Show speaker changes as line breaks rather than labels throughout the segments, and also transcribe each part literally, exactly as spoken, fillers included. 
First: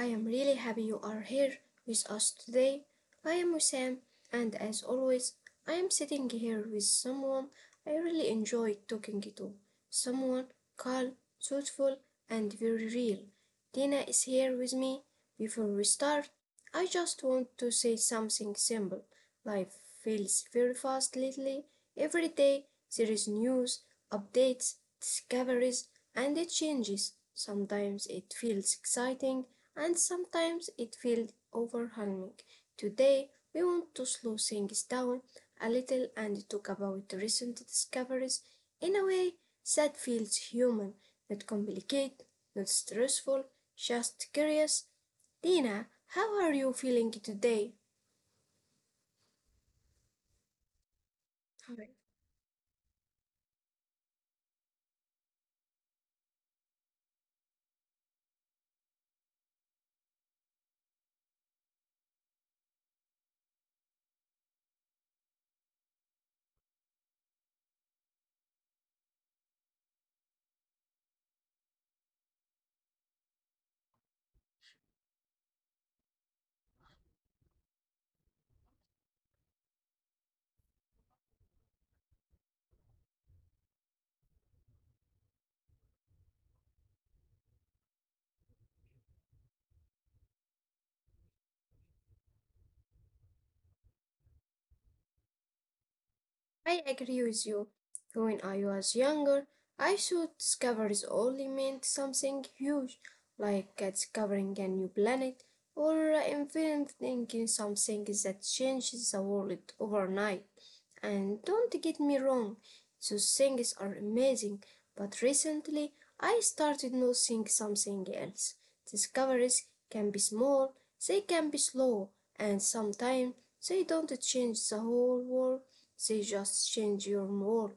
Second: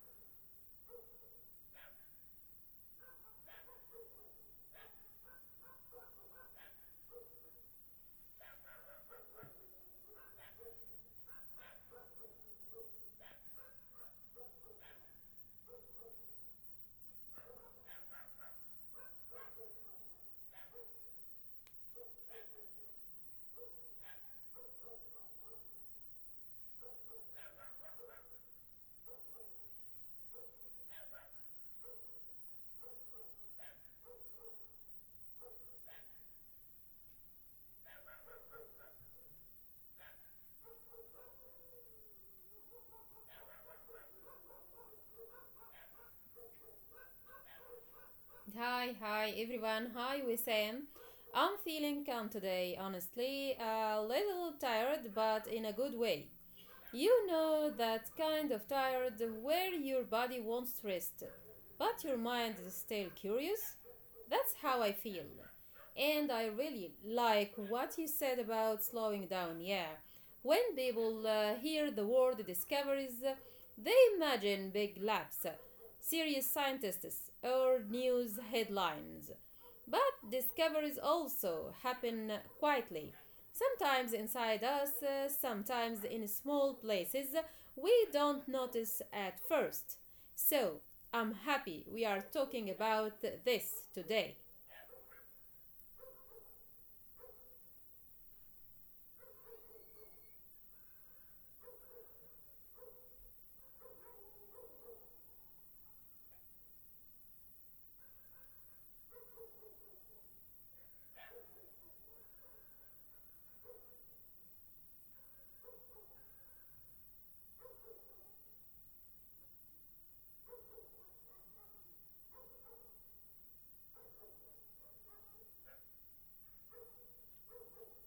I am really happy you are here with us today. I am Wissam, and as always, I am sitting here with someone I really enjoy talking to. Someone calm, thoughtful, and very real. Dina is here with me. Before we start, I just want to say something simple. Life feels very fast lately. Every day there is news, updates, discoveries, and it changes. Sometimes it feels exciting and sometimes it feels overwhelming. Today, we want to slow things down a little and talk about recent discoveries in a way that feels human, not complicated, not stressful, just curious. Dina, how are you feeling today?
Hi, hi everyone. Hi, Wissam. I'm feeling
Hi.
calm today, honestly. A little tired, but in a good way. You know that kind of tired where your body wants rest, but your mind is still curious? That's how I feel. And I really like what you said about slowing down. Yeah. When people uh, hear the word discoveries, uh, they imagine big labs, uh, serious scientists, or news headlines. But discoveries also happen quietly. Sometimes inside us, uh, sometimes in small places we don't notice at first. So, I'm happy we are talking about this today.
I agree with you. When I was younger, I thought discoveries only meant something huge, like uh, discovering a new planet or uh, inventing something that changes the world overnight. And don't get me wrong, those things are amazing, but recently I started noticing something else. Discoveries can be small, they can be slow, and sometimes they don't change the whole world, they just change your world.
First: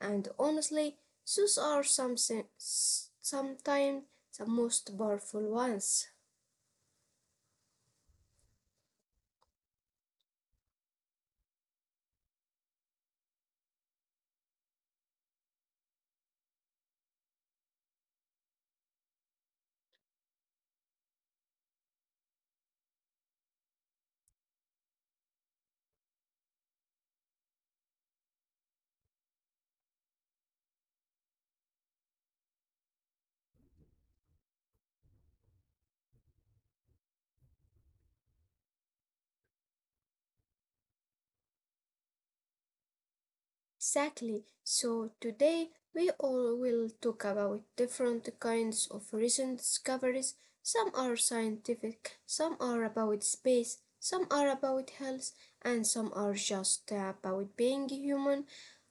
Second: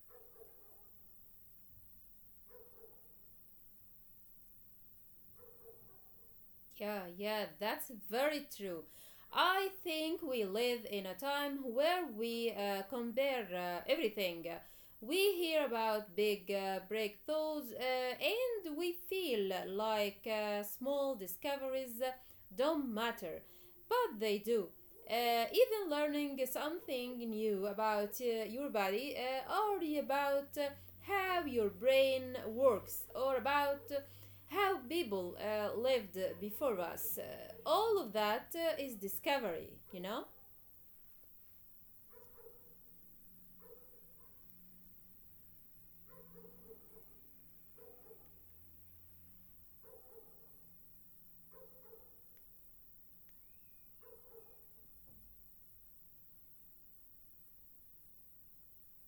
And honestly, those are something, sometimes the most powerful ones.
Yeah, yeah, that's very true. I think we live in a time where we uh, compare uh, everything. We hear about big uh, breakthroughs uh, and we feel like uh, small discoveries don't matter. But they do. Uh, even learning something new about uh, your body uh, or about uh, how your brain works or about uh, how people uh, lived before us. Uh, all of that uh, is discovery, you know?
Exactly. So today we all will talk about different kinds of recent discoveries. Some are scientific, some are about space, some are about health, and some are just about being human.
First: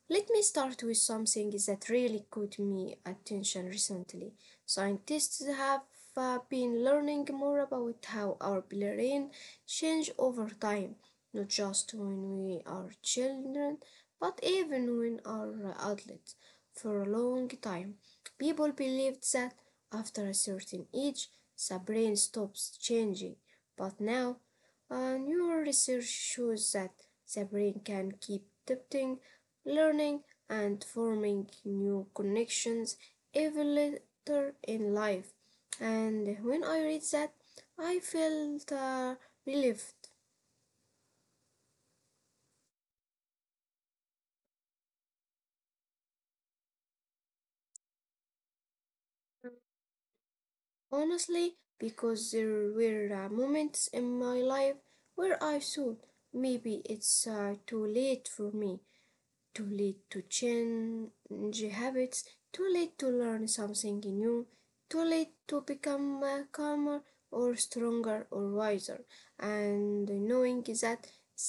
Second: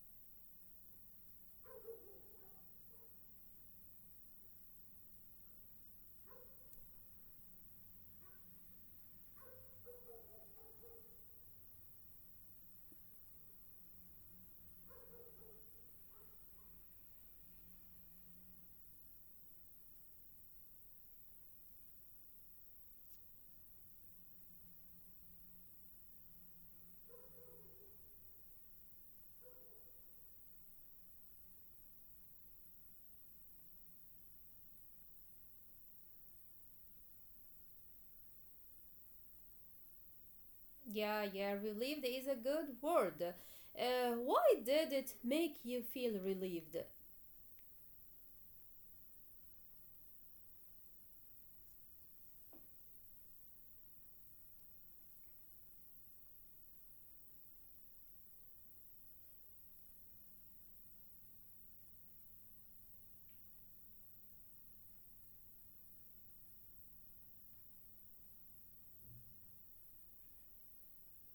Let me start with something that really caught me attention recently. Scientists have uh, been learning more about how our brain change over time, not just when we are children, but even when our outlets for a long time, people believed that after a certain age the brain stops changing. But now, uh, newer research shows that the brain can keep adapting, learning, and forming new connections even later in life. And when I read that, I felt uh, relief
Yeah, yeah, relieved is a good word. Uh, why did it make you feel relieved?
honestly, because there were uh, moments in my life where I thought maybe it's uh, too late for me, too late to change habits, too late to learn something new, too late to become uh, calmer or stronger or wiser. And knowing that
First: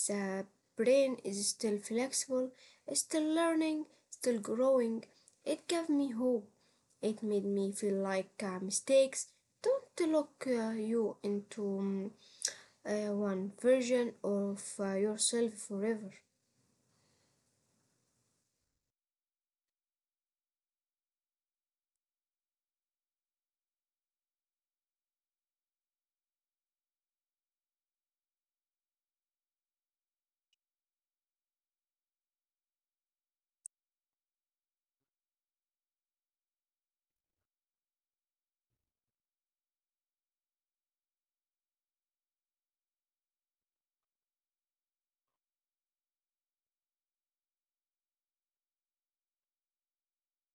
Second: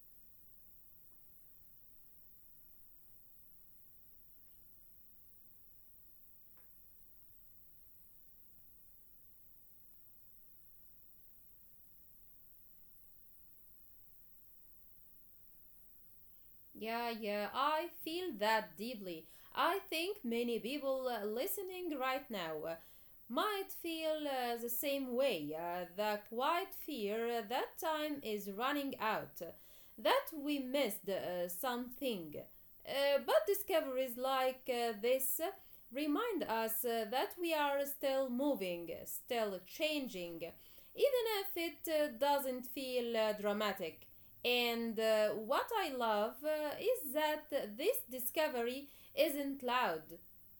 the brain is still flexible, still learning, still growing, it gave me hope. It made me feel like uh, mistakes don't lock uh, you into um, uh, one version of uh, yourself forever.
Yeah, yeah, I feel that deeply. I think many people uh, listening right now uh, might feel uh, the same way, uh, the quiet fear that time is running out, uh, that we missed uh, something. Uh, but discoveries like uh, this uh, remind us uh, that we are still moving, still changing, even if it uh, doesn't feel uh, dramatic. And uh, what I love uh, is that this discovery isn't loud,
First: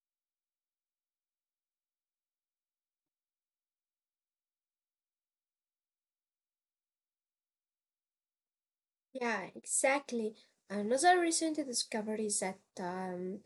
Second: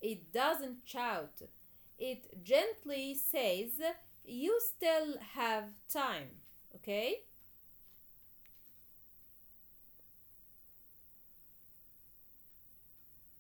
it doesn't shout, it gently says, "You still have time, okay?"
Yeah, exactly. Another recent discovery is that um,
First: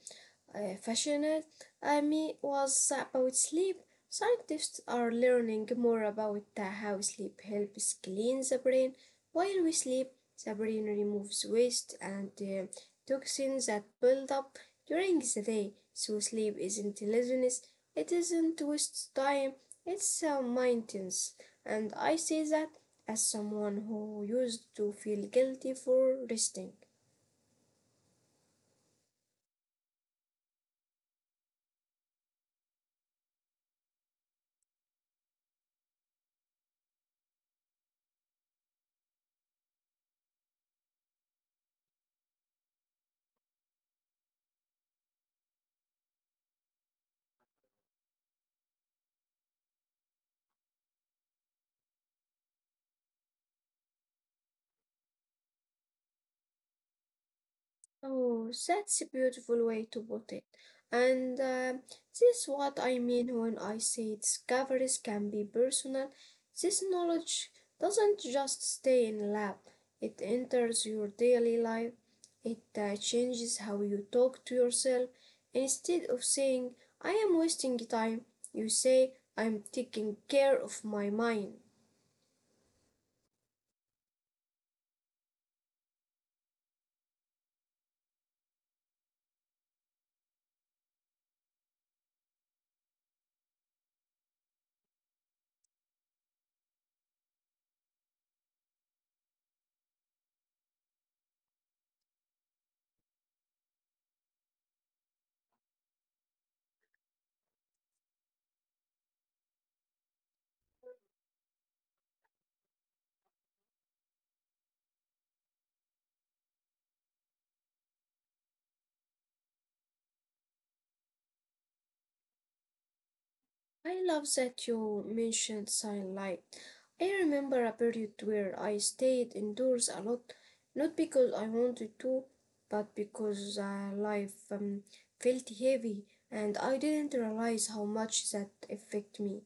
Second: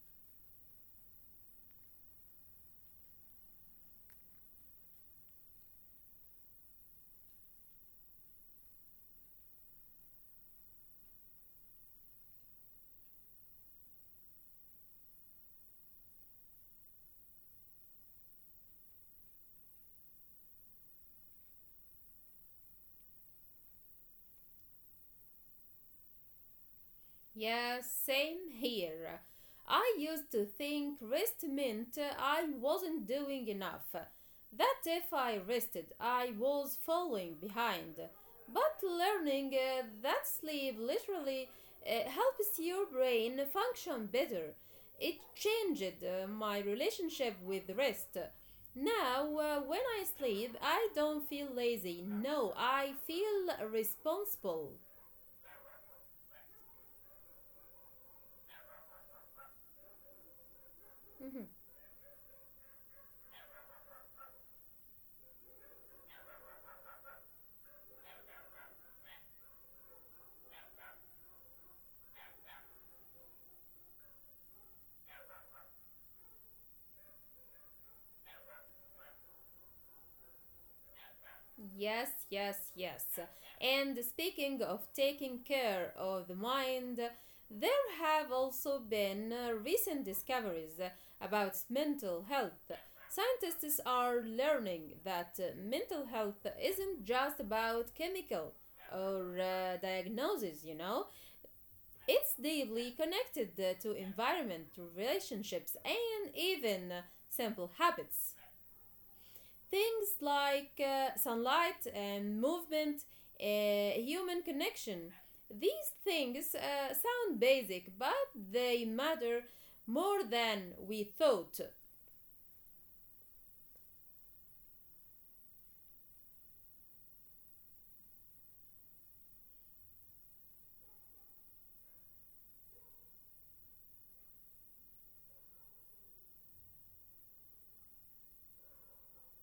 uh, passionate. I mean, was about sleep. Scientists are learning more about uh, how sleep helps clean the brain. While we sleep, the brain removes waste and uh, toxins that build up during the day. So sleep isn't laziness. It isn't waste time. It's uh, maintenance. And I say that as someone who used to feel guilty for resting.
Yeah, same here. I used to think rest meant I wasn't doing enough, that if I rested, I was falling behind. But learning uh, that sleep literally uh, helps your brain function better. It changed uh, my relationship with rest. Now, uh, when I sleep, I don't feel lazy. No, I feel responsible.
Oh, that's a beautiful way to put it. And
Mhm.
uh, This is what I mean when I say discoveries can be personal. This knowledge doesn't just stay in a lab, it enters your daily life. It uh, changes how you talk to yourself. Instead of saying, I am wasting time, you say, I am taking care of my mind.
Yes, yes, yes. And speaking of taking care of the mind, there have also been uh, recent discoveries about mental health. Scientists are learning that uh, mental health isn't just about chemical or uh, diagnoses, you know, it's deeply connected uh, to environment, to relationships, and even uh, simple habits. Things like uh, sunlight and movement, uh, human connection. These things uh, sound basic, but they matter more than we thought.
I love that you mentioned sunlight. I remember a period where I stayed indoors a lot, not because I wanted to, but because uh, life um, felt heavy and I didn't realize how much that affected me.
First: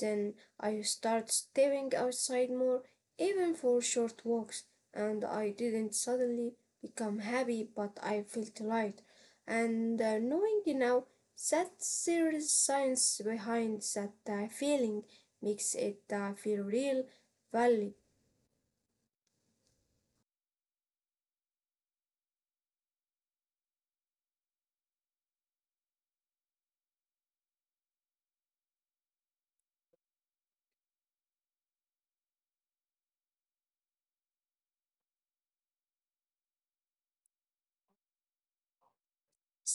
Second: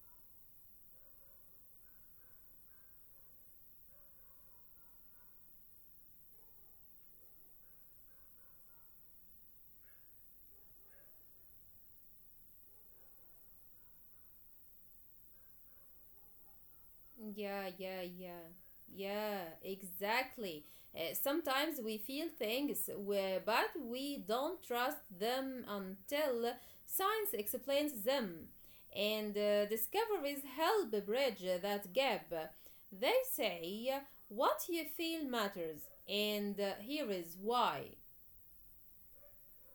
Then I started stepping outside more, even for short walks, and I didn't suddenly become happy, but I felt light. And uh, knowing now that there is science behind that uh, feeling makes it uh, feel real,
Yeah,
valid.
yeah, yeah. Yeah, exactly. Uh, sometimes we feel things, where, but we don't trust them until science explains them. And uh, discoveries help bridge that gap. They say what you feel matters, and uh, here is why.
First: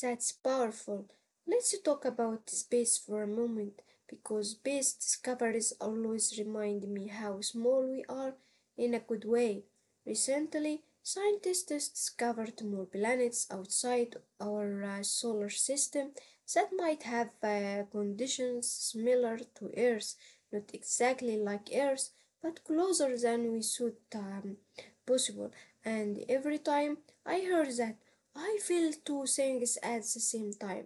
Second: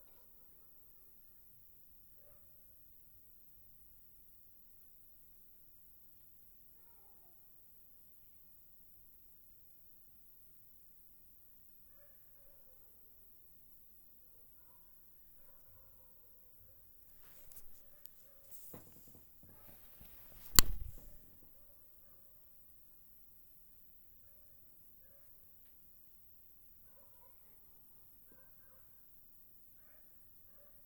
That's powerful. Let's talk about space for a moment because space discoveries always remind me how small we are in a good way. Recently, scientists discovered more planets outside our uh, solar system that might have uh, conditions similar to Earth, not exactly like Earth, but closer than we thought um, possible. And every time I heard that, I feel two things at the same time,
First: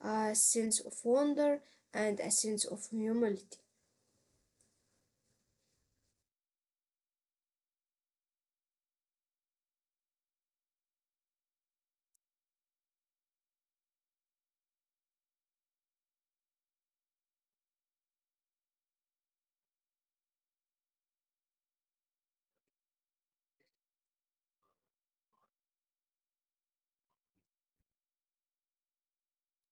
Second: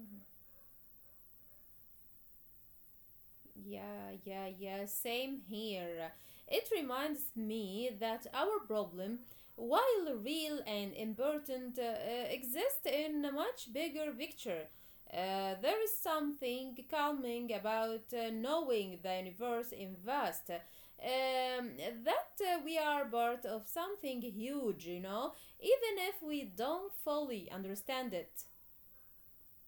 a sense of wonder and a sense of humility.
Yeah, yeah, yeah. Same here. It reminds me that our problem, while real and important, uh, uh, exists in a much bigger picture. Uh, there is something calming about uh, knowing the universe in vast. Um, that uh, we are part of something huge, you know, even if we don't fully understand it.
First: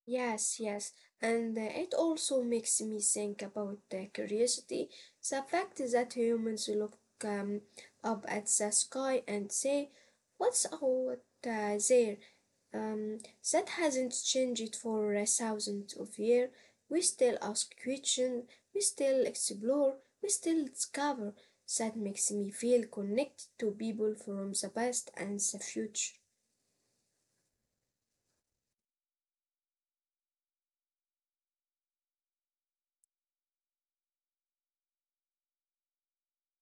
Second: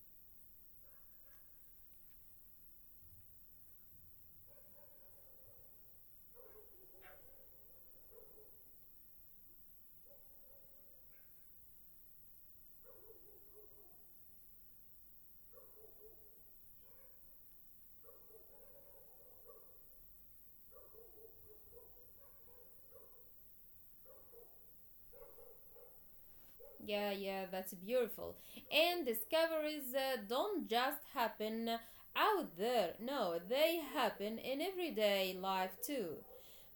Yes, yes, and uh, it also makes me think about uh, curiosity, the fact that humans look um, up at the sky and say, what's out uh, there? Um, that hasn't changed for a thousand of years. We still ask questions, we still explore, we still discover. That makes me feel connected to people from the past and the future.
Yeah, yeah, that's beautiful. And discoveries uh, don't just happen out there. No, they happen in everyday life too.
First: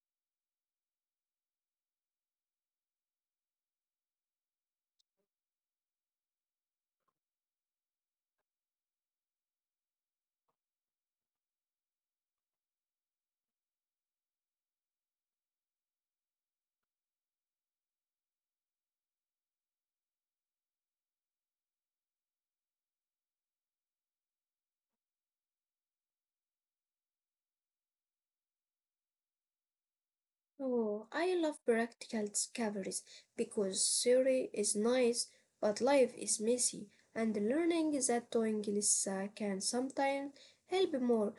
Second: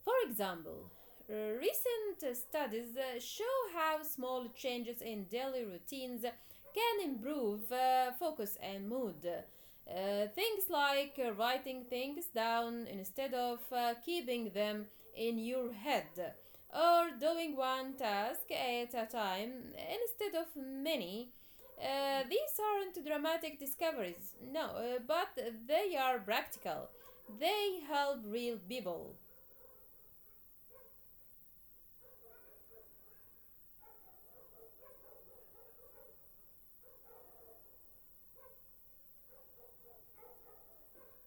For example, uh, recent uh, studies uh, show how small changes in daily routines can improve uh, focus and mood. Uh, things like uh, writing things down instead of uh, keeping them in your head, or doing one task at a time instead of many. Uh, these aren't dramatic discoveries, no, uh, but they are practical. They help real people.
Oh, I love practical discoveries because theory is nice, but life is messy, and learning that doing this uh, can sometimes help more.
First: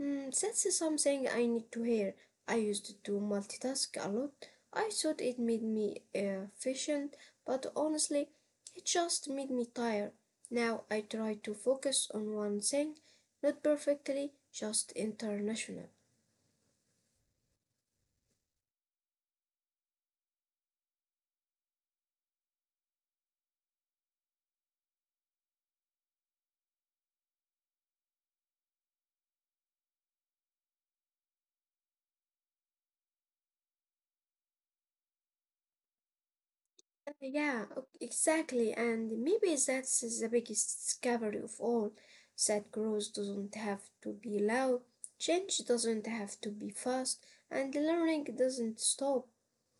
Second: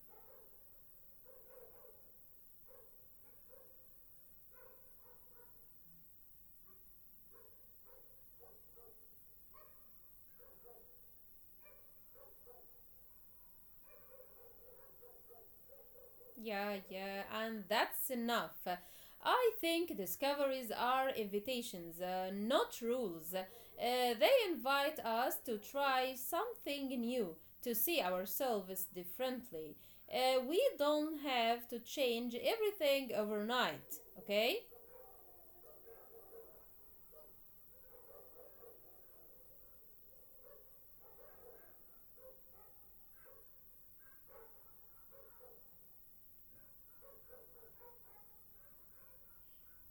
Mm, that's something I need to hear. I used to multitask a lot. I thought it made me uh, efficient, but honestly, it just made me tired. Now I try to focus on one thing, not perfectly, just international.
Yeah, yeah, and that's enough. I think discoveries are invitations, uh, not rules. Uh, they invite us to try something new, to see ourselves differently. Uh, we don't have to change everything overnight, okay?
Uh, Yeah, ok- exactly, and maybe that's the biggest discovery of all, that growth doesn't have to be loud, change doesn't have to be fast, and learning doesn't stop.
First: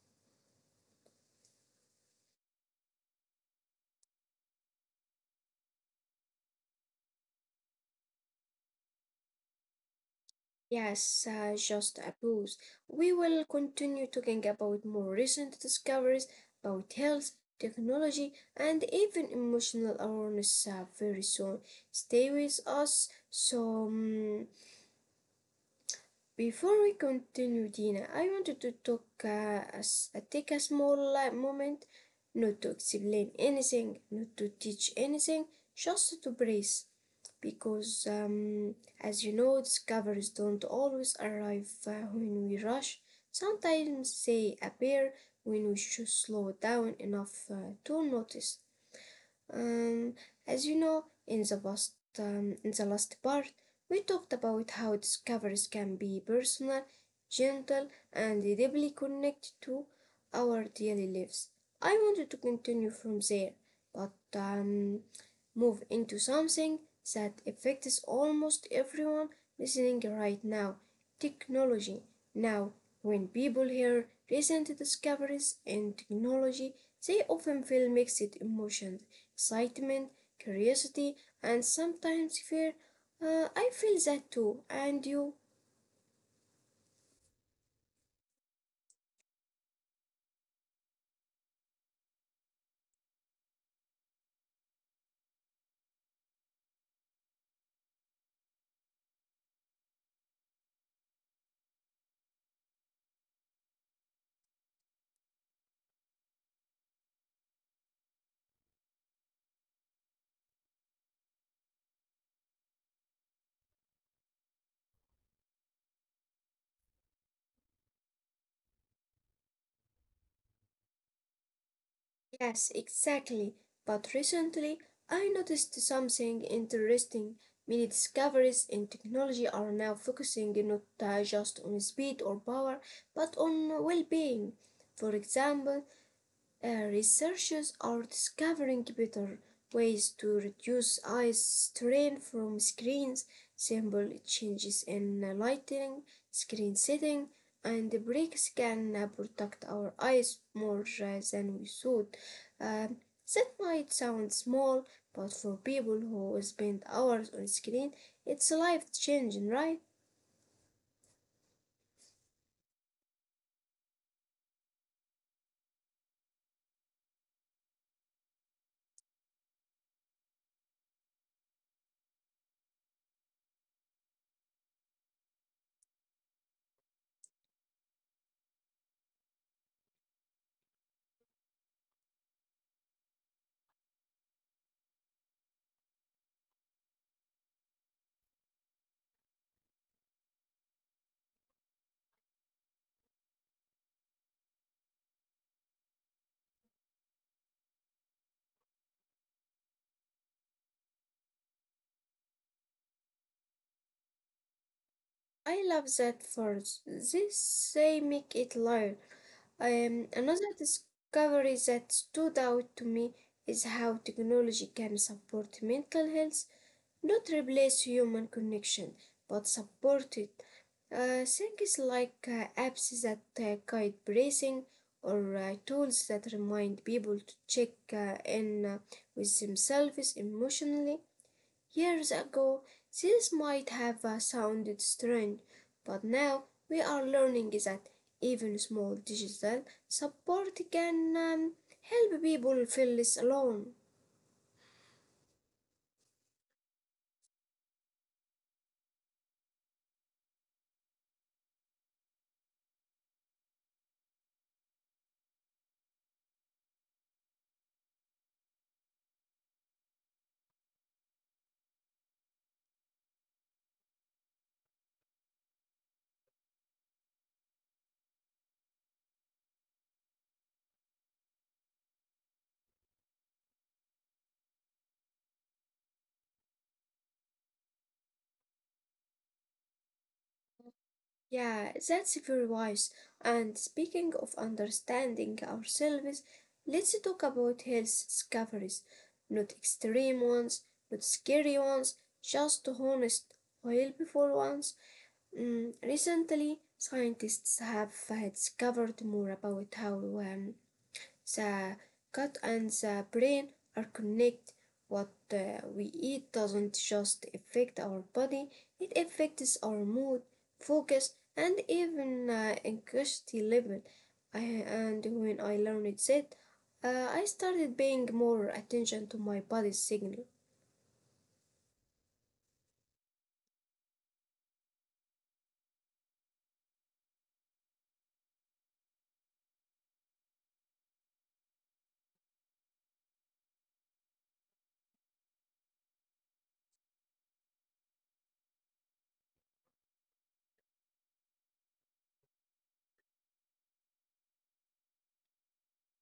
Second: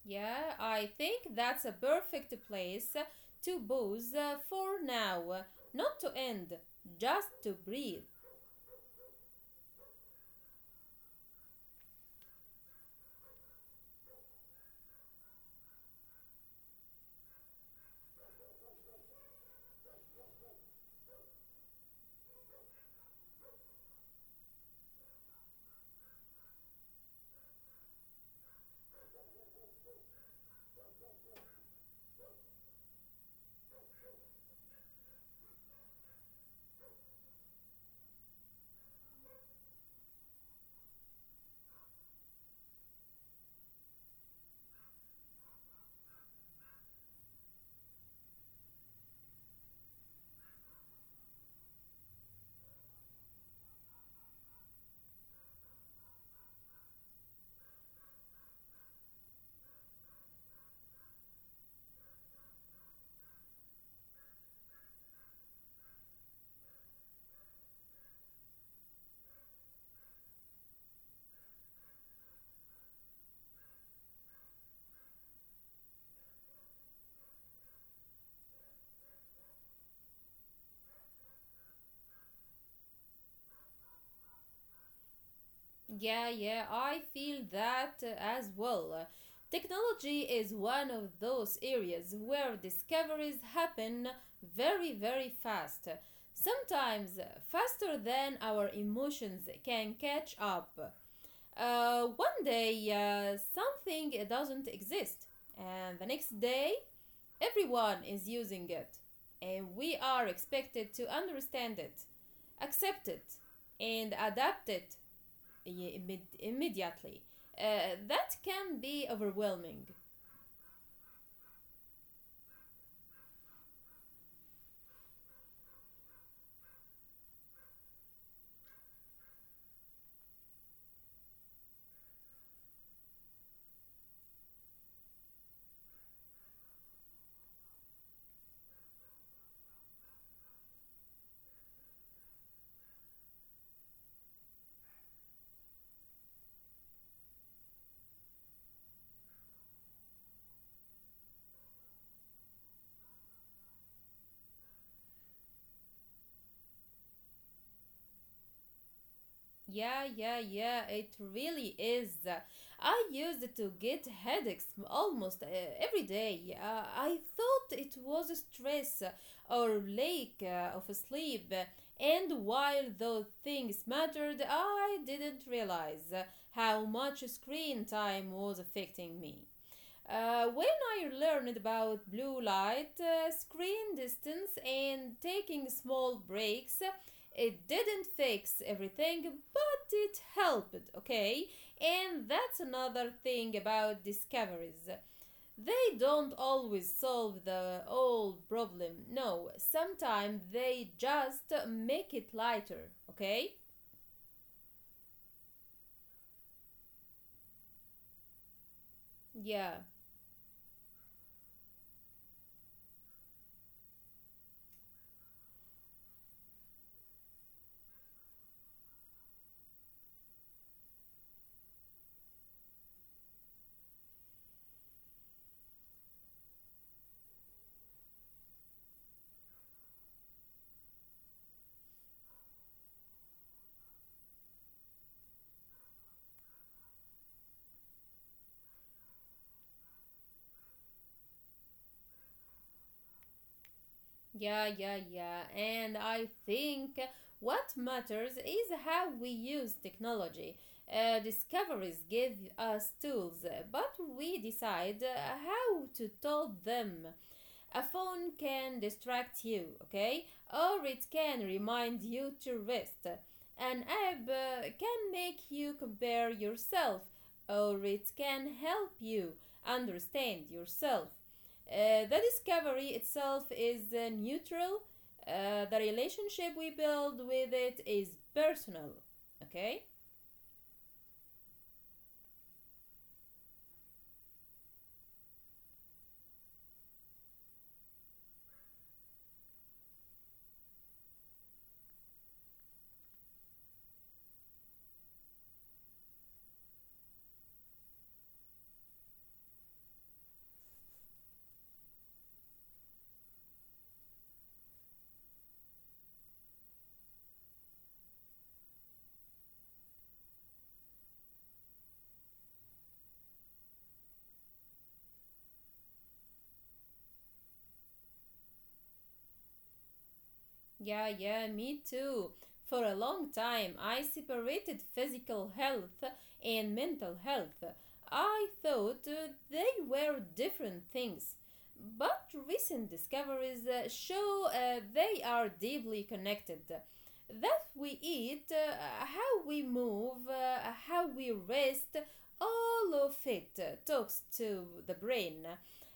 Yeah, I think that's a perfect place to pause uh, for now, not to end, just to breathe.
Yes, uh, just a boost. We will continue talking about more recent discoveries about health, technology, and even emotional awareness uh, very soon. Stay with us. So, mm, before we continue, Dina, I wanted to talk, uh, as, uh, take a small uh, moment, not to explain anything, not to teach anything, just to breathe because, um, as you know, discoveries don't always arrive uh, when we rush. Sometimes they appear when we should slow down enough uh, to notice. Um, as you know, in the past, um, in the last part, we talked about how discoveries can be personal, gentle, and deeply connected to our daily lives. I wanted to continue from there, but um, move into something that affects almost everyone listening right now, technology. Now, when people hear recent discoveries in technology, they often feel mixed emotions, excitement, curiosity, and sometimes fear. Uh, I feel that too, and you?
Yeah, yeah, I feel that uh, as well. Uh, Technology is one of those areas where discoveries happen very, very fast. Sometimes faster than our emotions can catch up. Uh, one day, uh, something doesn't exist, and the next day, everyone is using it, and we are expected to understand it, accept it, and adapt it i- immedi- immediately. Uh, that can be overwhelming.
Yes, exactly. But recently, I noticed something interesting. Many discoveries in technology are now focusing not uh, just on speed or power, but on well being. For example, uh, researchers are discovering better ways to reduce eye strain from screens, simple changes in lighting, screen setting, and breaks can uh, protect our eyes more uh, than we should. Um, that might sound small, but for people who spend hours on screen, it's life changing, right?
Yeah, yeah, yeah, it really is. I used to get headaches almost uh, every day. Uh, I thought it was stress or lack uh, of sleep. And while those things mattered, I didn't realize how much screen time was affecting me. Uh, when I learned about blue light, uh, screen distance, and taking small breaks, it didn't fix everything, but it helped, okay? And that's another thing about discoveries. They don't always solve the old problem, no, sometimes they just make it lighter, okay?
I love that for this they make it light.
Yeah.
Um, another discovery that stood out to me is how technology can support mental health, not replace human connection, but support it. Uh, things like uh, apps that uh, guide breathing or uh, tools that remind people to check uh, in uh, with themselves emotionally. Years ago this might have uh, sounded strange, but now we are learning that even small digital support can um, help people feel less alone.
Yeah, yeah, yeah. And I think what matters is how we use technology. Uh, discoveries give us tools, but we decide uh, how to tell them. A phone can distract you, okay? Or it can remind you to rest. An app uh, can make you compare yourself, or it can help you understand yourself. Uh, the discovery itself is uh, neutral. Uh, the relationship we build with it is personal, okay?
Yeah, that's very wise. And speaking of understanding ourselves, let's talk about health discoveries. Not extreme ones, not scary ones, just honest, helpful ones. Mm, recently, scientists have uh, discovered more about how um, the gut and the brain are connected. What uh, we eat doesn't just affect our body, it affects our mood, focus, and even uh, anxiety level. I, and when I learned that, uh, I started paying more attention to my body's signal.
Yeah, yeah, me too. For a long time, I separated physical health and mental health. I thought uh, they were different things. But recent discoveries uh, show uh, they are deeply connected. That we eat, uh, how we move, uh, how we rest, all of it uh, talks to the brain,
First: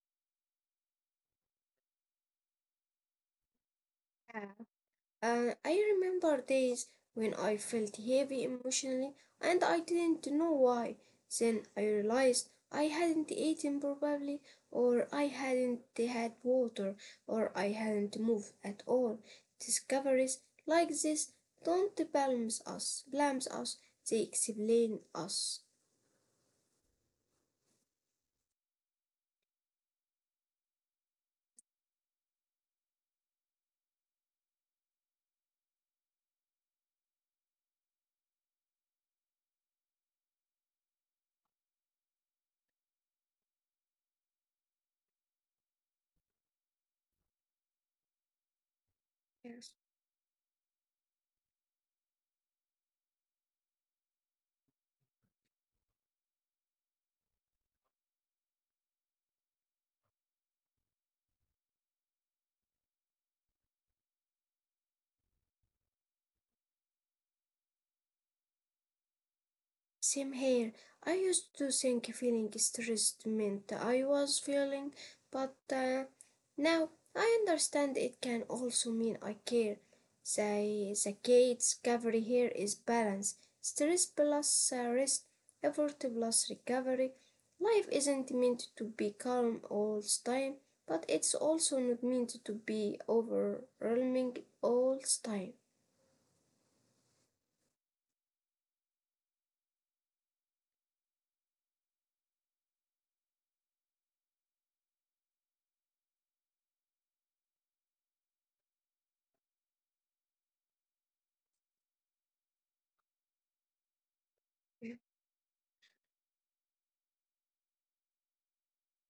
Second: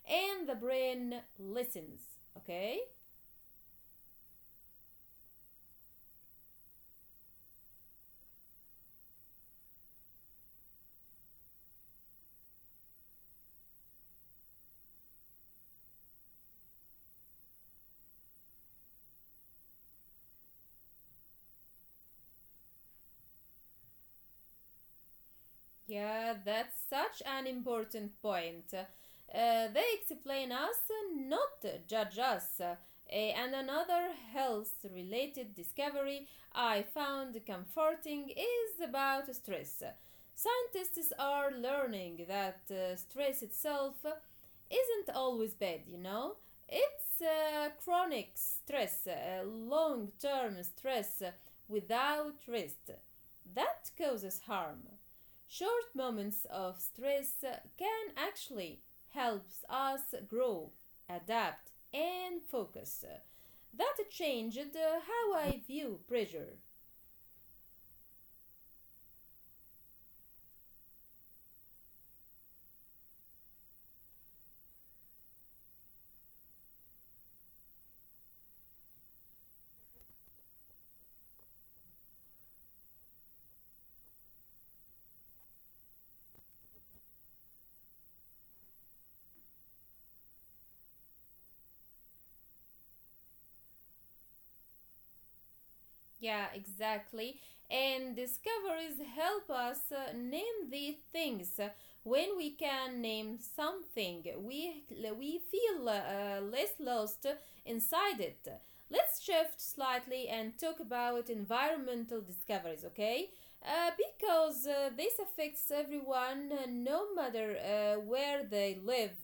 and the brain listens, okay?
Uh, I remember days when I felt heavy emotionally and I didn't know why. Then I realized I hadn't eaten properly, or I hadn't had water, or I hadn't moved at all. Discoveries like this don't blame us, blame us, they explain us.
Yeah, that's such an important point. Uh, they explain us, uh, not judge us. Uh, and another health related discovery I found comforting is about stress. Scientists are learning that uh, stress itself isn't always bad, you know? It's uh, chronic stress, uh,
Yes.
long term stress uh, without rest that causes harm. Short moments of stress can actually help us grow, adapt, and focus. That changed how I view pressure.
Same here. I used to think feeling stressed meant I was feeling, but uh, now I understand it can also mean I care. The, the key discovery here is balance. Stress plus uh, rest, effort plus recovery. Life isn't meant to be calm all the time, but it's also not meant to be overwhelming all the time.
Yeah, exactly. And discoveries help us uh, name the things. When we can name something, we we feel uh, less lost inside it. Let's shift slightly and talk about environmental discoveries, okay? Uh, because uh, this affects everyone, uh, no matter uh, where they live.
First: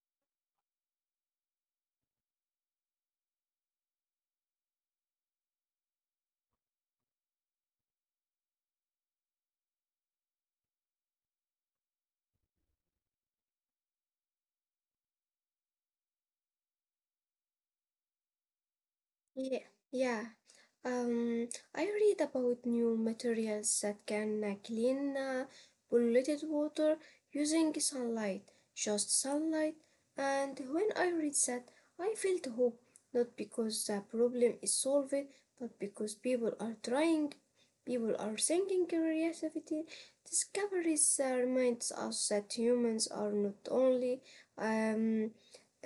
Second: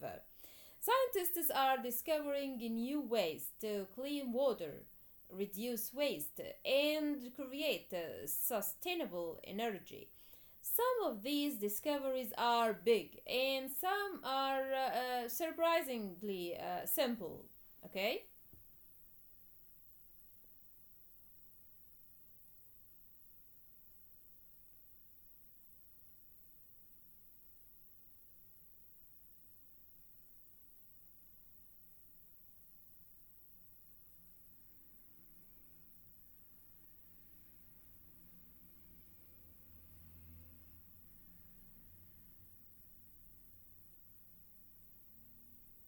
Scientists are discovering new ways to clean water, reduce waste, and create uh, sustainable energy. Some of these discoveries are big, and some are uh, uh, surprisingly uh, simple. Okay?
Yeah, yeah. Um, I read about new materials that can uh, clean uh, polluted water using sunlight, just sunlight. And when I read that, I felt hope, not because the problem is solved, but because people are trying, people are thinking creativity. Discoveries uh, reminds us that humans are not only um,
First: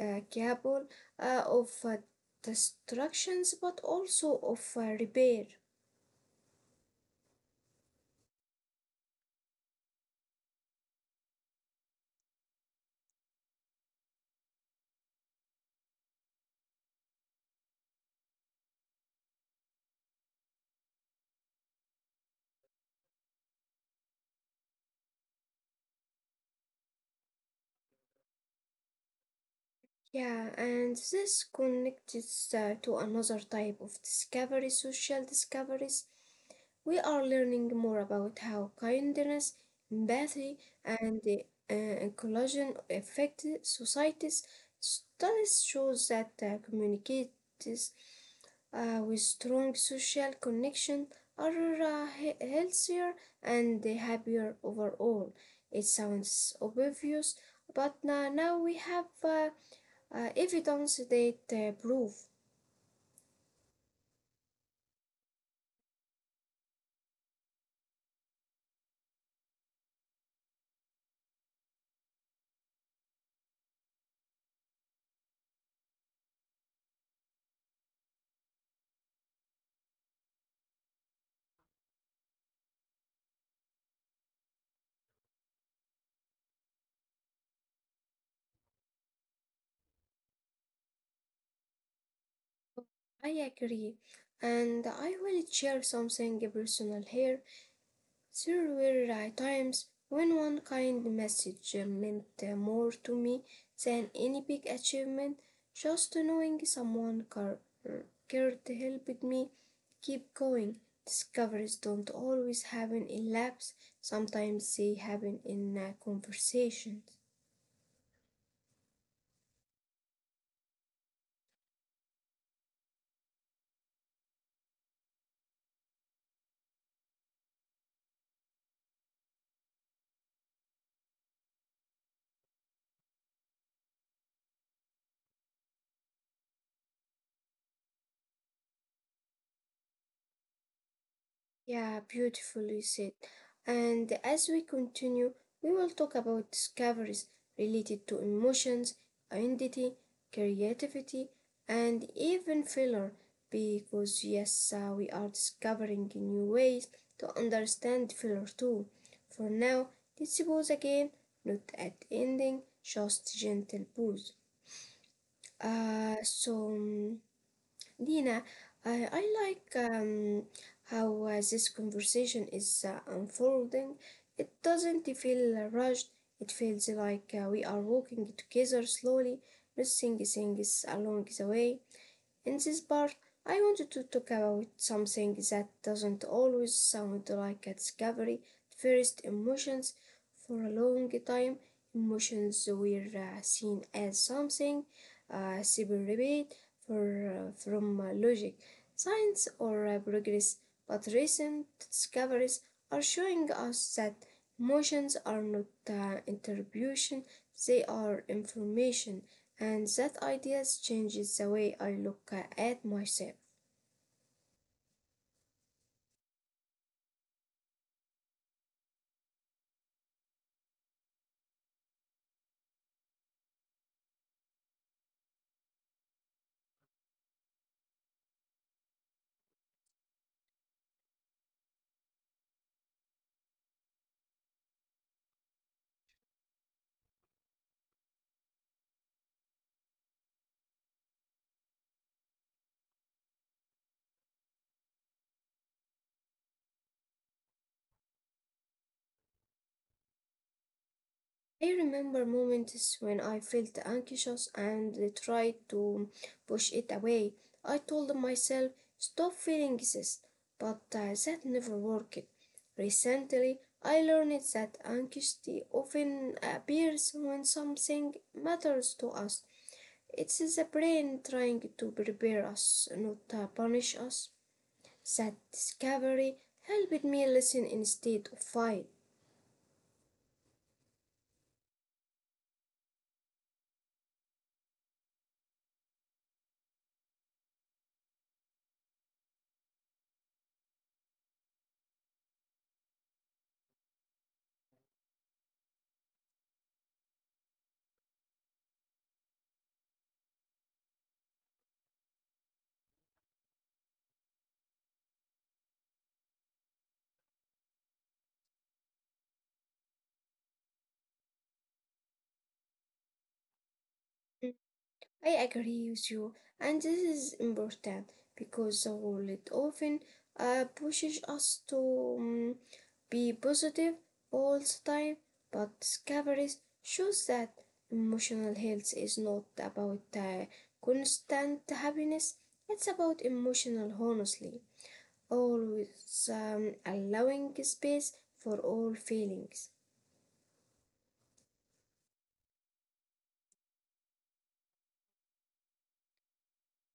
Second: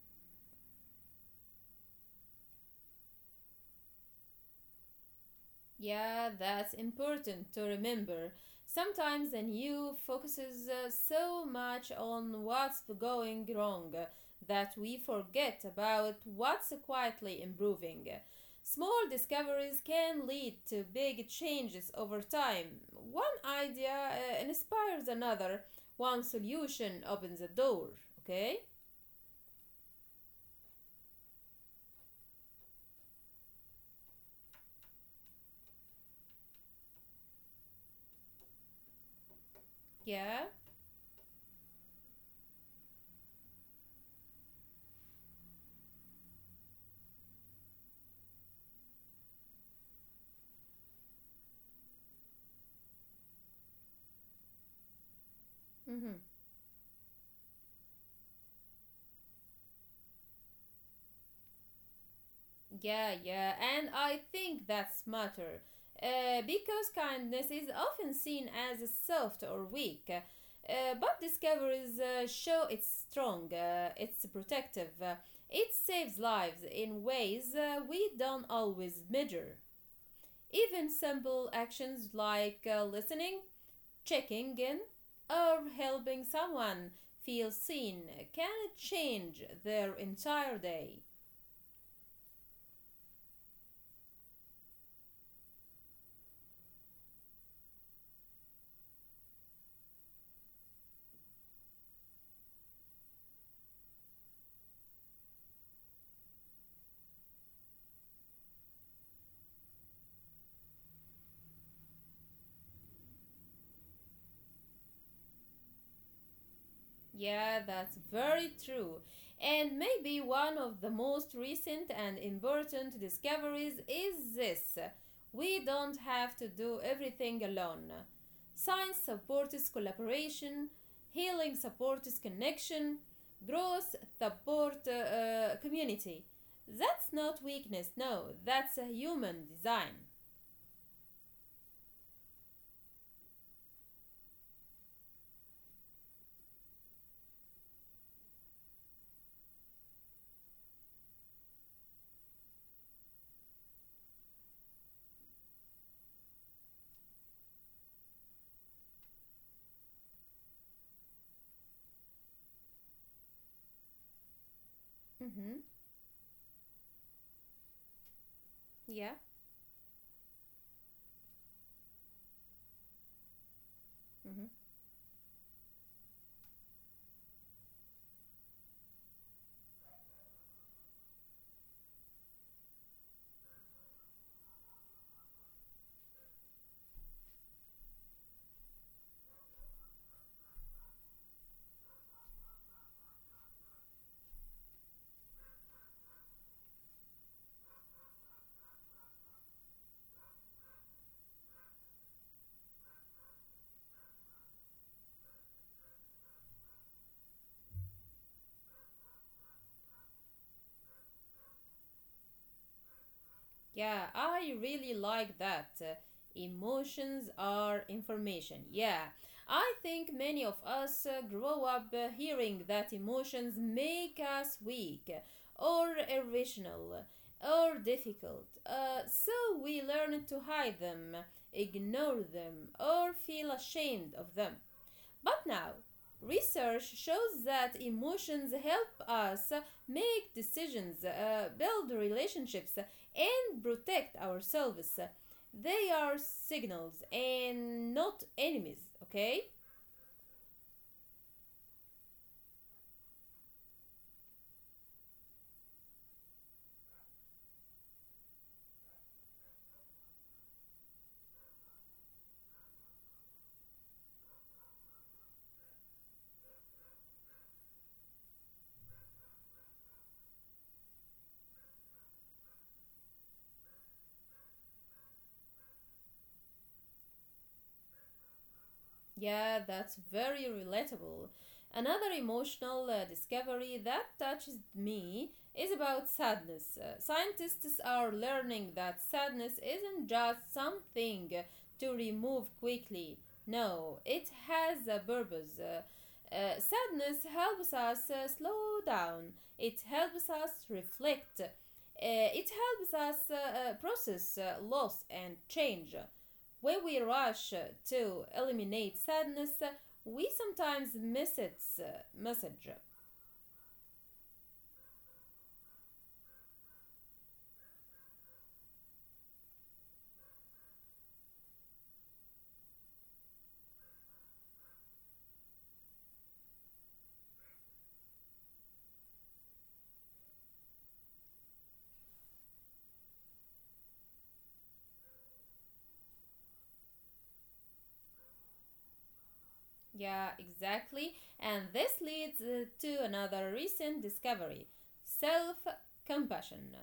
uh, capable uh, of uh, destructions but also of uh, repair.
Yeah, that's important to remember. Sometimes the new focuses uh, so much on what's going wrong uh, that we forget about what's quietly improving. Small discoveries can lead to big changes over time. One idea uh, inspires another, one solution opens a door, okay?
Yeah, and this connects uh, to another type of discovery, social discoveries. We are learning more about how kindness, empathy,
Yeah.
and uh, inclusion affect societies. Studies shows that uh, communities uh, with strong social connection are uh, healthier and happier overall. It
Mm-hmm.
sounds obvious, but uh, now we have uh, uh, evidence that uh, prove.
Yeah, yeah, and I think that's matter. Uh, because kindness is often seen as soft or weak, uh, but discoveries uh, show it's strong, uh, it's protective, uh, it saves lives in ways uh, we don't always measure. Even simple actions like uh, listening, checking in, or helping someone feel seen can change their entire day.
I agree, and I will share something personal here. There were uh, times when one kind message uh, meant uh, more to me than any big achievement. Just knowing someone car- cared helped me keep going. Discoveries don't always happen in labs, sometimes they happen in uh, conversations.
Yeah, that's very true. And maybe one of the most recent and important discoveries is this: we don't have to do everything alone. Science supports collaboration, healing supports connection, growth supports uh, uh, community. That's not weakness, no, that's a human design.
Yeah, beautifully said. And as we continue, we will talk about discoveries related to emotions, identity, creativity, and even failure, because yes, uh, we are discovering new ways to understand failure too. For now, let's pause again, not at ending, just gentle pause.
Mm-hmm.
Uh, so. mm, Dina, I,
Yeah.
I like um, how uh, this conversation is uh, unfolding. It
Mm-hmm.
doesn't feel rushed. It feels like uh, we are walking together slowly, missing things along the way. In this part, I wanted to talk about something that doesn't always sound like a discovery first emotions. For a long time, emotions were uh, seen as something uh, separate uh, from uh, logic, science, or uh, progress, but recent discoveries are showing us that emotions are not uh, interpretation, they are information and that ideas changes the way I look at myself.
Yeah, I really like that. Uh, emotions are information. Yeah, I think many of us uh, grow up uh, hearing that emotions make us weak or irrational or difficult. Uh, so we learn to hide them, ignore them, or feel ashamed of them. But now, research shows that emotions help us make decisions, uh, build relationships, and protect ourselves. They are signals and not enemies, okay?
I remember moments when I felt anxious and tried to push it away. I told myself, stop feeling this, but uh, that never worked. Recently, I learned that anxiety often appears when something matters to us. It's the brain trying to prepare us, not uh, punish us. That discovery helped me listen instead of fight.
Yeah, that's very relatable. Another emotional uh, discovery that touches me is about sadness. Uh, scientists are learning that sadness isn't just something to remove quickly. No, it has a purpose. Uh, uh, sadness helps us uh, slow down, it helps us reflect. Uh, it helps us uh, uh, process uh, loss and change. When we rush to eliminate sadness, we sometimes miss its uh, message.
Mm, I agree with you, and this is important because the world often uh, pushes us to mm, be positive all the time, but discoveries shows that emotional health is not about uh, constant happiness. It's about emotional honesty, always um, allowing space for all feelings.
Yeah, exactly. And this leads uh, to another recent discovery, self compassion.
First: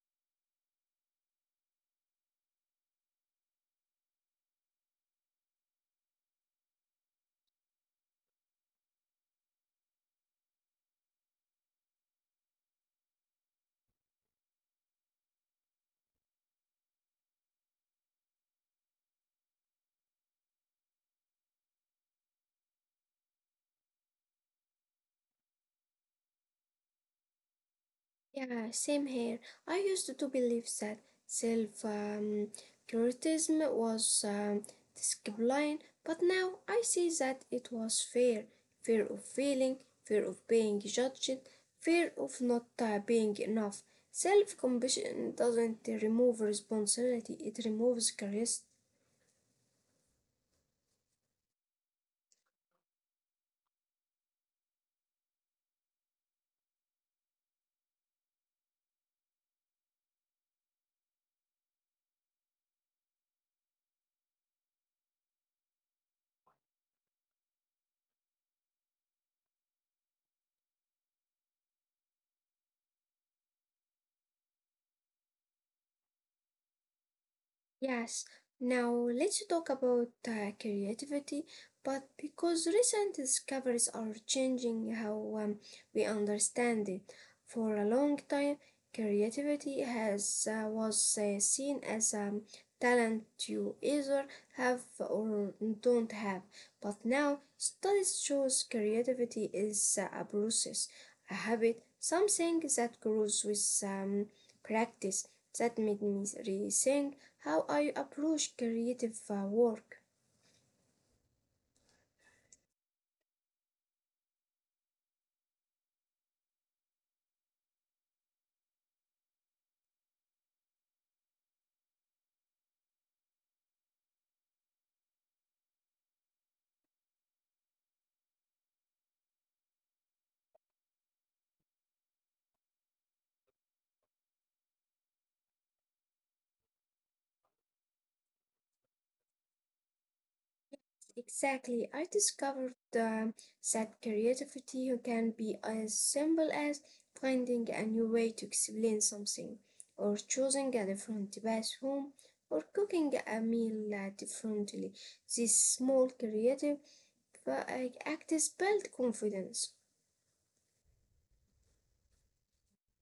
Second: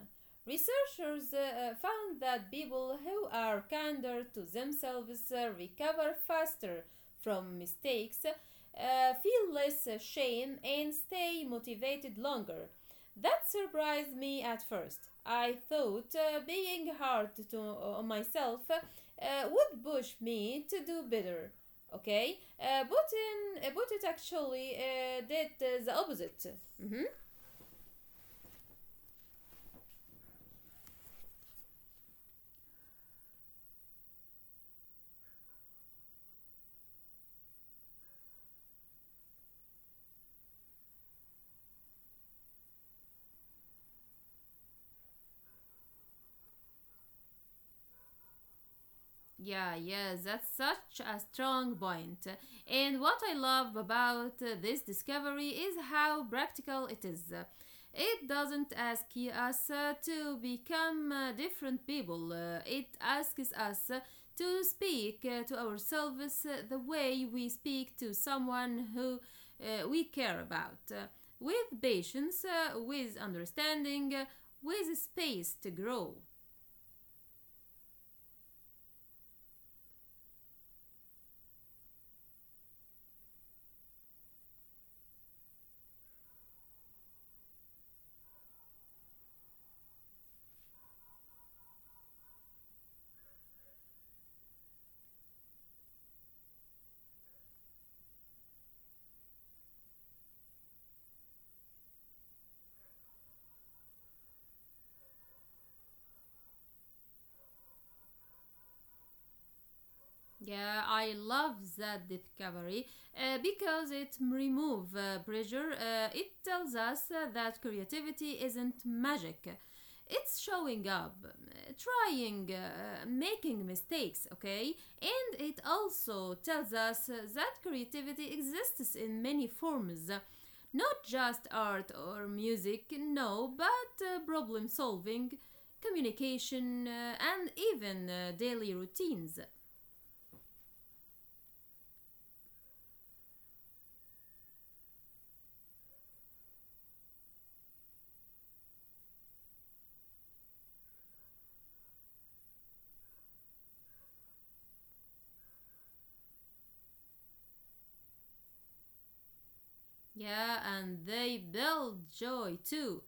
Researchers uh, uh, found that people who are kinder to themselves uh, recover faster from mistakes, uh, feel less shame, and stay motivated longer. That surprised me at first. I thought uh, being hard to uh, on myself uh, would push me to do better, okay? Uh, putin uh, putin actually uh, did uh, the opposite.
Yeah, same here. I used to believe that self um, criticism was um, discipline, but now I see that it was fear fear of failing, fear of being judged, fear of not uh, being enough. Self compassion doesn't remove responsibility, it removes curiosity.
Yeah, yes, that's such a strong point. And what I love about uh, this discovery is how practical it is. It doesn't ask us uh, to become uh, different people, uh, it asks us uh, to speak uh, to ourselves uh, the way we speak to someone who uh, we care about, uh, with patience, uh, with understanding, uh, with space to grow.
Yes, now let's talk about uh, creativity, but because recent discoveries are changing how um, we understand it. For a long time, creativity has uh, was uh, seen as a um, talent you either have or don't have. But now, studies shows creativity is uh, a process, a habit, something that grows with um, practice. That made me rethink how I approach creative uh, work.
Yeah, I love that discovery uh, because it removes uh, pressure. Uh, it tells us uh, that creativity isn't magic. It's showing up, uh, trying, uh, making mistakes, okay? And it also tells us uh, that creativity exists in many forms. Not just art or music, no, but uh, problem solving, communication, uh, and even uh, daily routines.
Exactly, I discovered um, that creativity can be as simple as finding a new way to explain something, or choosing a different path home, or cooking a meal uh, differently. These small creative uh, acts build confidence.
Yeah, and they build joy too.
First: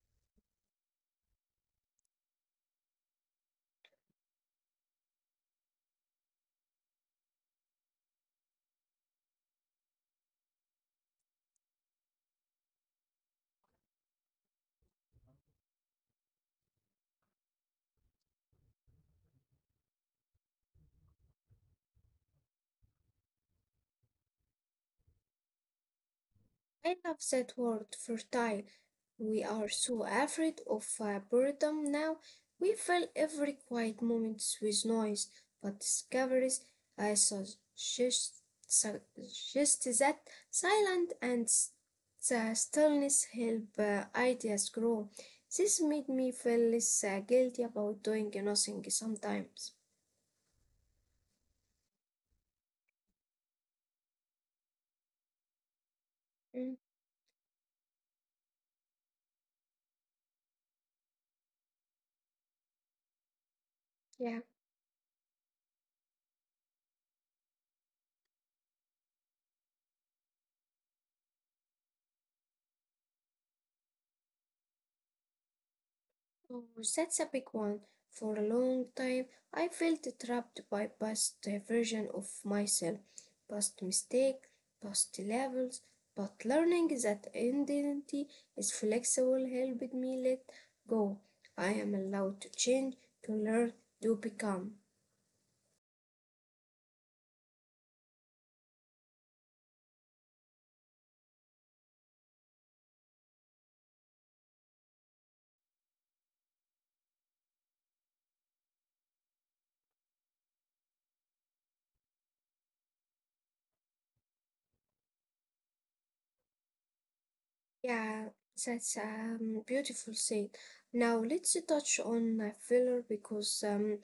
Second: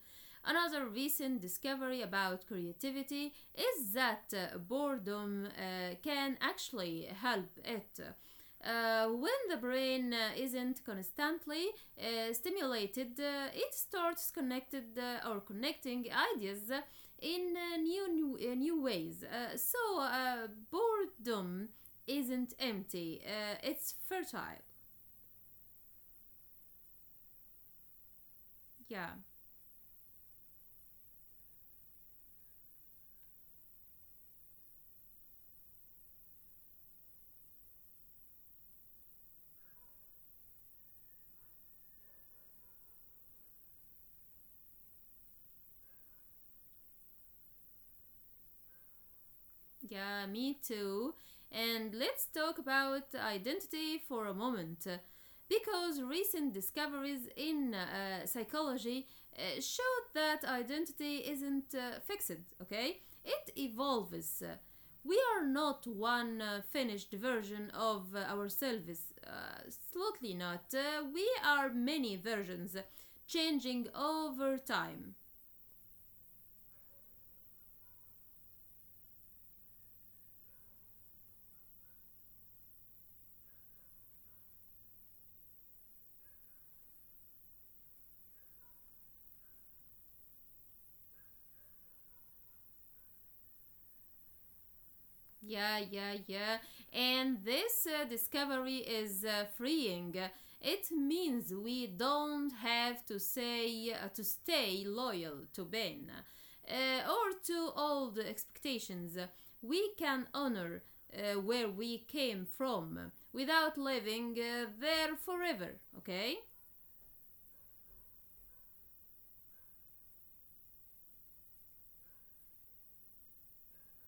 Another recent discovery about creativity is that uh, boredom uh, can actually help it. Uh, when the brain uh, isn't constantly uh, stimulated, uh, it starts connected uh, or connecting ideas uh, in uh, new new, uh, new ways. Uh, so uh, boredom isn't empty; uh, it's fertile.
I love that word, fertile.
Yeah.
We are so afraid of uh, boredom now. We fill every quiet moment with noise, but discoveries I suggest, suggest that silence and s- the stillness help uh, ideas grow. This made me feel less uh, guilty about doing nothing sometimes.
Yeah, me too. And let's talk about identity for a moment. uh, Because recent
Mm,
discoveries in uh, psychology uh, showed that identity isn't uh, fixed, okay? It
yeah.
evolves. Uh, We are not one uh, finished version of uh, ourselves. Uh, Absolutely not. Uh, we are many versions, changing over time.
Oh, that's a big one. For a long time, I felt trapped by past uh, version of myself, past mistake, past levels. But learning that identity is flexible helped me let go. I am allowed to change, to learn, to become.
Yeah, yeah, yeah. And this uh, discovery is uh, freeing. It means we don't have to say uh, to stay loyal to Ben uh, or to old expectations. We can honor uh, where we came from without living uh, there forever, okay?
Yeah, that's um, beautiful said. Now let's touch on uh, failure because um,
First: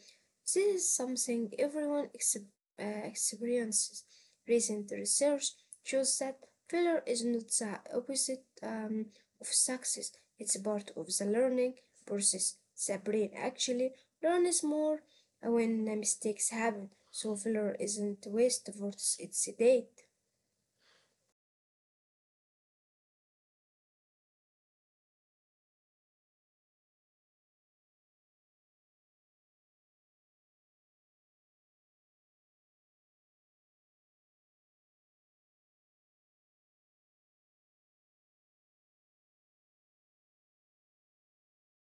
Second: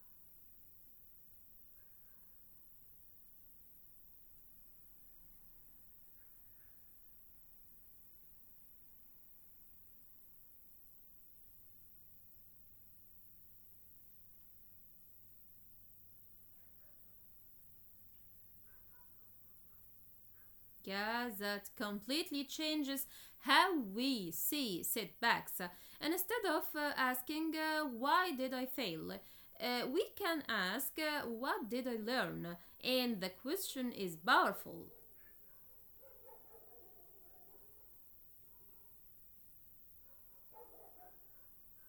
this is something everyone ex uh, experiences. Recent research shows that failure is not the opposite um, of success. It's part of the learning process. The brain actually learns more when mistakes happen. So failure isn't waste, it's a date.
Yeah, that completely changes how we see setbacks. And instead of uh, asking, uh, why did I fail? Uh, we can ask, uh, what did I learn? And the question is powerful.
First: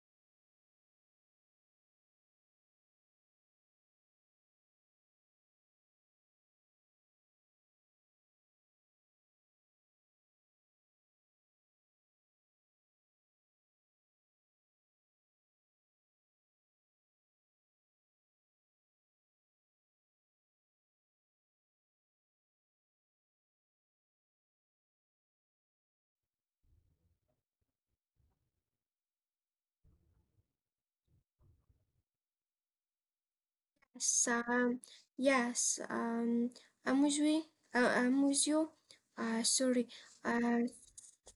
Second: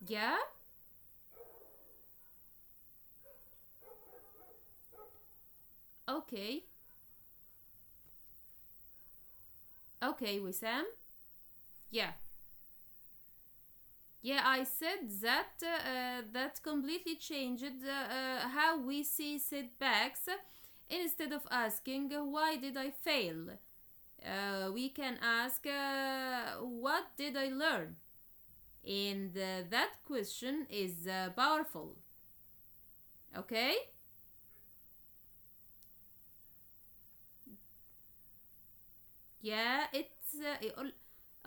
Yeah? Okay. Okay, Wissam? Yeah. Yeah, I said that uh, uh, that completely changed uh, uh, how we see setbacks. Instead of asking, uh, why did I fail? Uh, we can ask, uh, what did I learn? And uh, that question is uh, powerful, okay?
Yes, um, yes, um, I'm with you. Uh, I'm with you. Uh,
Yeah,
sorry.
it's uh,
Uh,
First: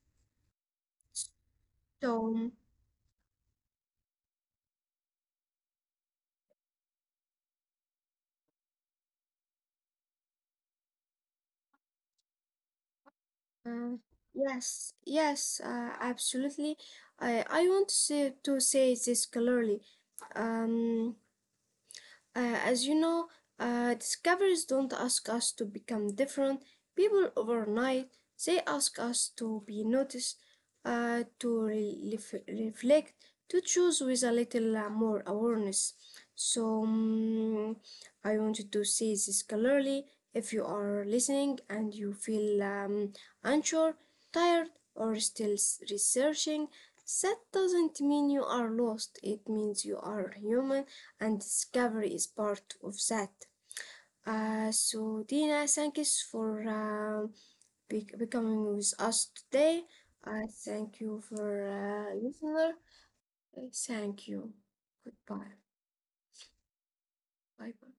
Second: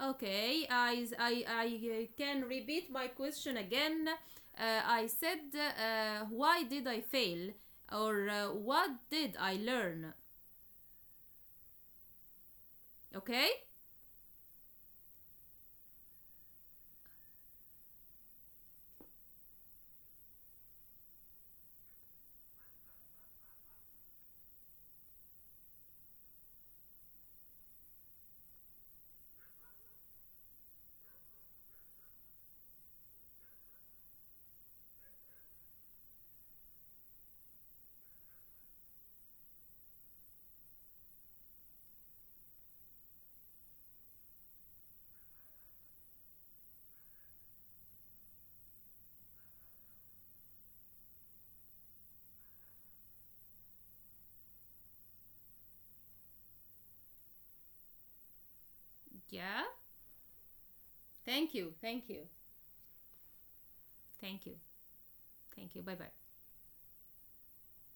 okay. I, I i uh, can
so,
repeat my question again. uh, I said, uh, why did I fail or uh, what did I learn? Okay?
uh, yes, yes, uh, absolutely. I, I want to say, to say this clearly. Um, Uh, as you know, uh, discoveries don't ask us to become different people overnight. They ask us to be noticed, uh, to re- ref- reflect, to choose with a little uh, more awareness. So, mm, I wanted to say this clearly. If you are listening and you feel um, unsure, tired, or still s- researching, that doesn't mean you are lost. It means you are human and discovery is part of that. Uh, so, Dina, thank you for um, be- becoming with us
Yeah,
today. I thank you for
thank you, thank
uh,
you.
listener. Thank
Thank
you.
you,
Goodbye.
thank you. Bye bye.
Bye bye.